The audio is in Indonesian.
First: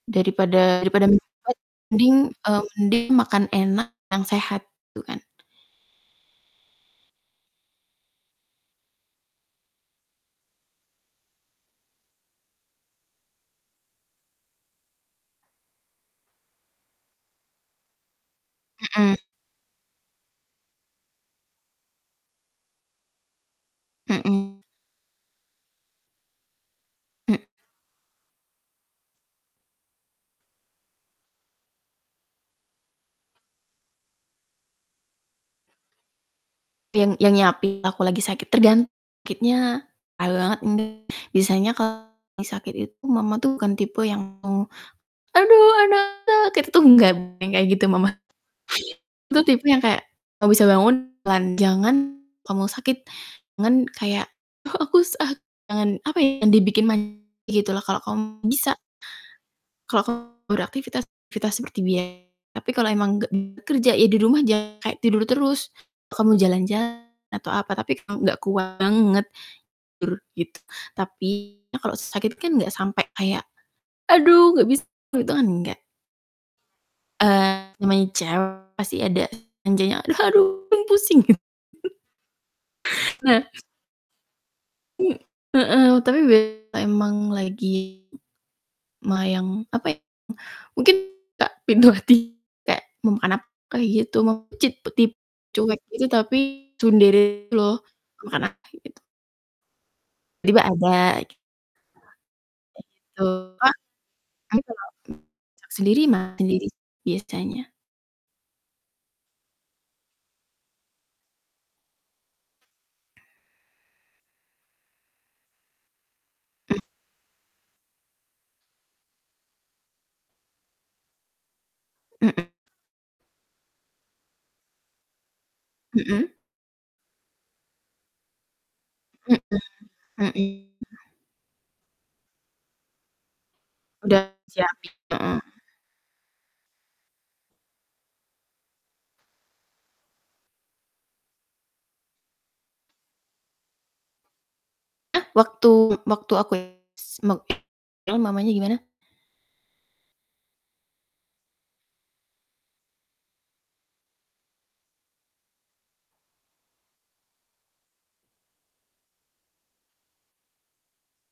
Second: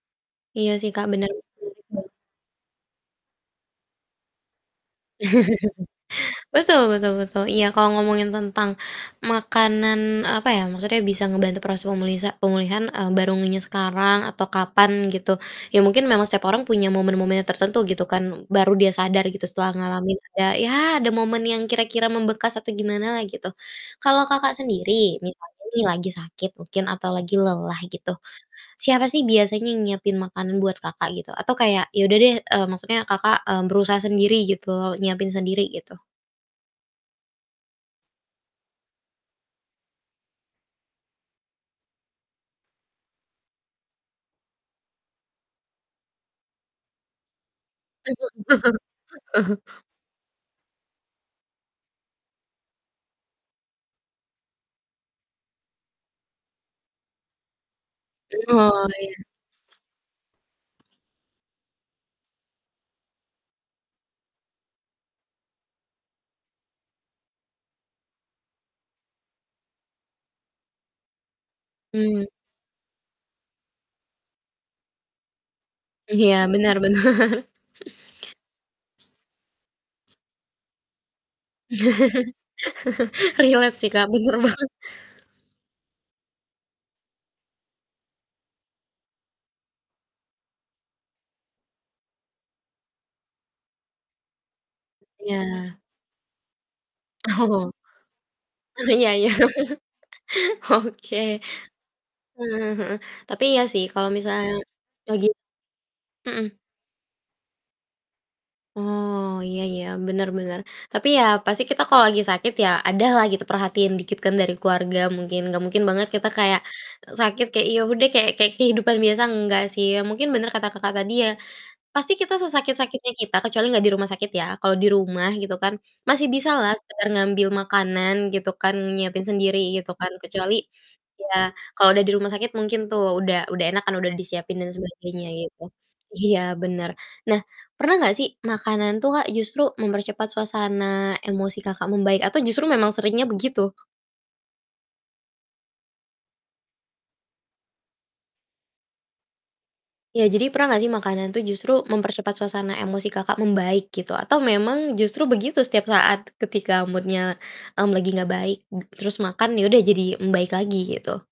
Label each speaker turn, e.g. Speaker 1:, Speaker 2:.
Speaker 1: Iya
Speaker 2: Daripada
Speaker 1: sih, Kak,
Speaker 2: daripada
Speaker 1: bener sih,
Speaker 2: [unintelligible]
Speaker 1: betul.
Speaker 2: mending eee, mending makan enak, yang sehat, gitu kan.
Speaker 1: Betul betul betul. Iya, kalo ngomongin tentang makanan, apa ya, maksudnya bisa ngebantu proses pemulisa pemulihan, eee, baru ngehnya sekarang atau kapan, gitu. Ya mungkin memang setiap orang punya momen-momennya tertentu, gitu kan. Baru dia
Speaker 2: Mhm.
Speaker 1: sadar gitu, setelah ngalamin, ada ya ada momen yang kira-kira membekas atau gimanalah, gitu. Kalau Kakak
Speaker 2: Mhm.
Speaker 1: sendiri misalnya nih, lagi sakit mungkin atau lagi
Speaker 2: M
Speaker 1: lelah gitu, siapa sih biasanya yang nyiapin makanan buat Kakak gitu? Atau kayak ya udah deh, eee, maksudnya Kakak, eee, berusaha sendiri gitu loh, nyiapin sendiri, gitu.
Speaker 2: Yang yang nyiapin aku lagi sakit, tergan sakitnya, [unintelligible] banget ini. Biasanya kalo lagi sakit itu mama tuh bukan tipe yang ngomong, "Aduh, anak-anak", itu tuh nggak, bukan kayak gitu mamaku itu tipe yang kayak, kalo bisa bangun, jalan, jangan ngomong sakit, jangan kayak, "Ah aku sakit," jangan, apa ya, dibikin manja, gitu lah, kalo kamu
Speaker 1: Mmm,
Speaker 2: bisa
Speaker 1: oh, iya.
Speaker 2: kalau kamu beraktivitas, aktivitas seperti bia tapi kalo emang gak kerja ya, di rumah jangan kayak tidur terus, kamu jalan-jalan atau apa, tapi gak kuat banget, tur gitu. Tapi kalo
Speaker 1: Mmm.
Speaker 2: sakit kan gak sampe kayak, "Aduh gak bisa," itu kan enggak.
Speaker 1: Iya, bener bener.
Speaker 2: Eee, namanya cewek pasti ada manjanya. "Aduh, aduh, pusing." Nah
Speaker 1: Relate sih, Kak, bener banget.
Speaker 2: M heeh, tapi biasanya emang lagi m me yang, apa ya, mungkin gak pintu hati kayak, "Mau makan apa?" Kayak gitu. Ma cit tip cuek
Speaker 1: Iya.
Speaker 2: gitu, tapi tsundere gitu
Speaker 1: Oh.
Speaker 2: loh. "Mau makan apa?"
Speaker 1: Eh,
Speaker 2: Gitu.
Speaker 1: Iya iya.
Speaker 2: Tiba
Speaker 1: Oke.
Speaker 2: ada.
Speaker 1: Heeh
Speaker 2: Kayak
Speaker 1: heeh,
Speaker 2: gitu
Speaker 1: tapi iya
Speaker 2: Kak,
Speaker 1: sih, kalau misalnya
Speaker 2: emang kenap
Speaker 1: lagi
Speaker 2: suap sendiri, makan
Speaker 1: mhm.
Speaker 2: sendiri, biasanya.
Speaker 1: Oh, iya iya, bener bener, tapi ya, pasti kita kalo lagi sakit, ya adalah gitu perhatian dikit kan, dari keluarga mungkin, gak mungkin banget kita kayak
Speaker 2: Mmm.
Speaker 1: sakit, kayak ya udah, kayak kayak kehidupan biasa, nggak sih ya, mungkin bener kata Kakak tadi ya, pasti kita
Speaker 2: Mhm.
Speaker 1: sesakit-sakitnya kita, kecuali gak di rumah sakit ya, kalo di rumah gitu kan masih
Speaker 2: Mhm.
Speaker 1: bisalah sekedar ngambil makanan, gitu kan, nyiapin sendiri
Speaker 2: Mhm.
Speaker 1: gitu kan, kecuali
Speaker 2: Mhm.
Speaker 1: ya kalau udah di rumah sakit, mungkin tuh udah udah enak kan, udah
Speaker 2: Udah
Speaker 1: disiapin dan
Speaker 2: siapin.
Speaker 1: sebagainya,
Speaker 2: Mhm.
Speaker 1: gitu. Iya, bener. Nah, pernah gak sih makanan tuh, Kak, justru mempercepat suasana emosi Kakak membaik atau justru memang seringnya begitu?
Speaker 2: Eh, waktu waktu aku [unintelligible] emang mamanya gimana?
Speaker 1: Ya, jadi pernah gak sih makanan tuh justru mempercepat suasana emosi Kakak membaik gitu, atau memang justru begitu setiap saat ketika mood-nya, mmm, lagi gak baik m terus makan ya udah, jadi membaik lagi, gitu?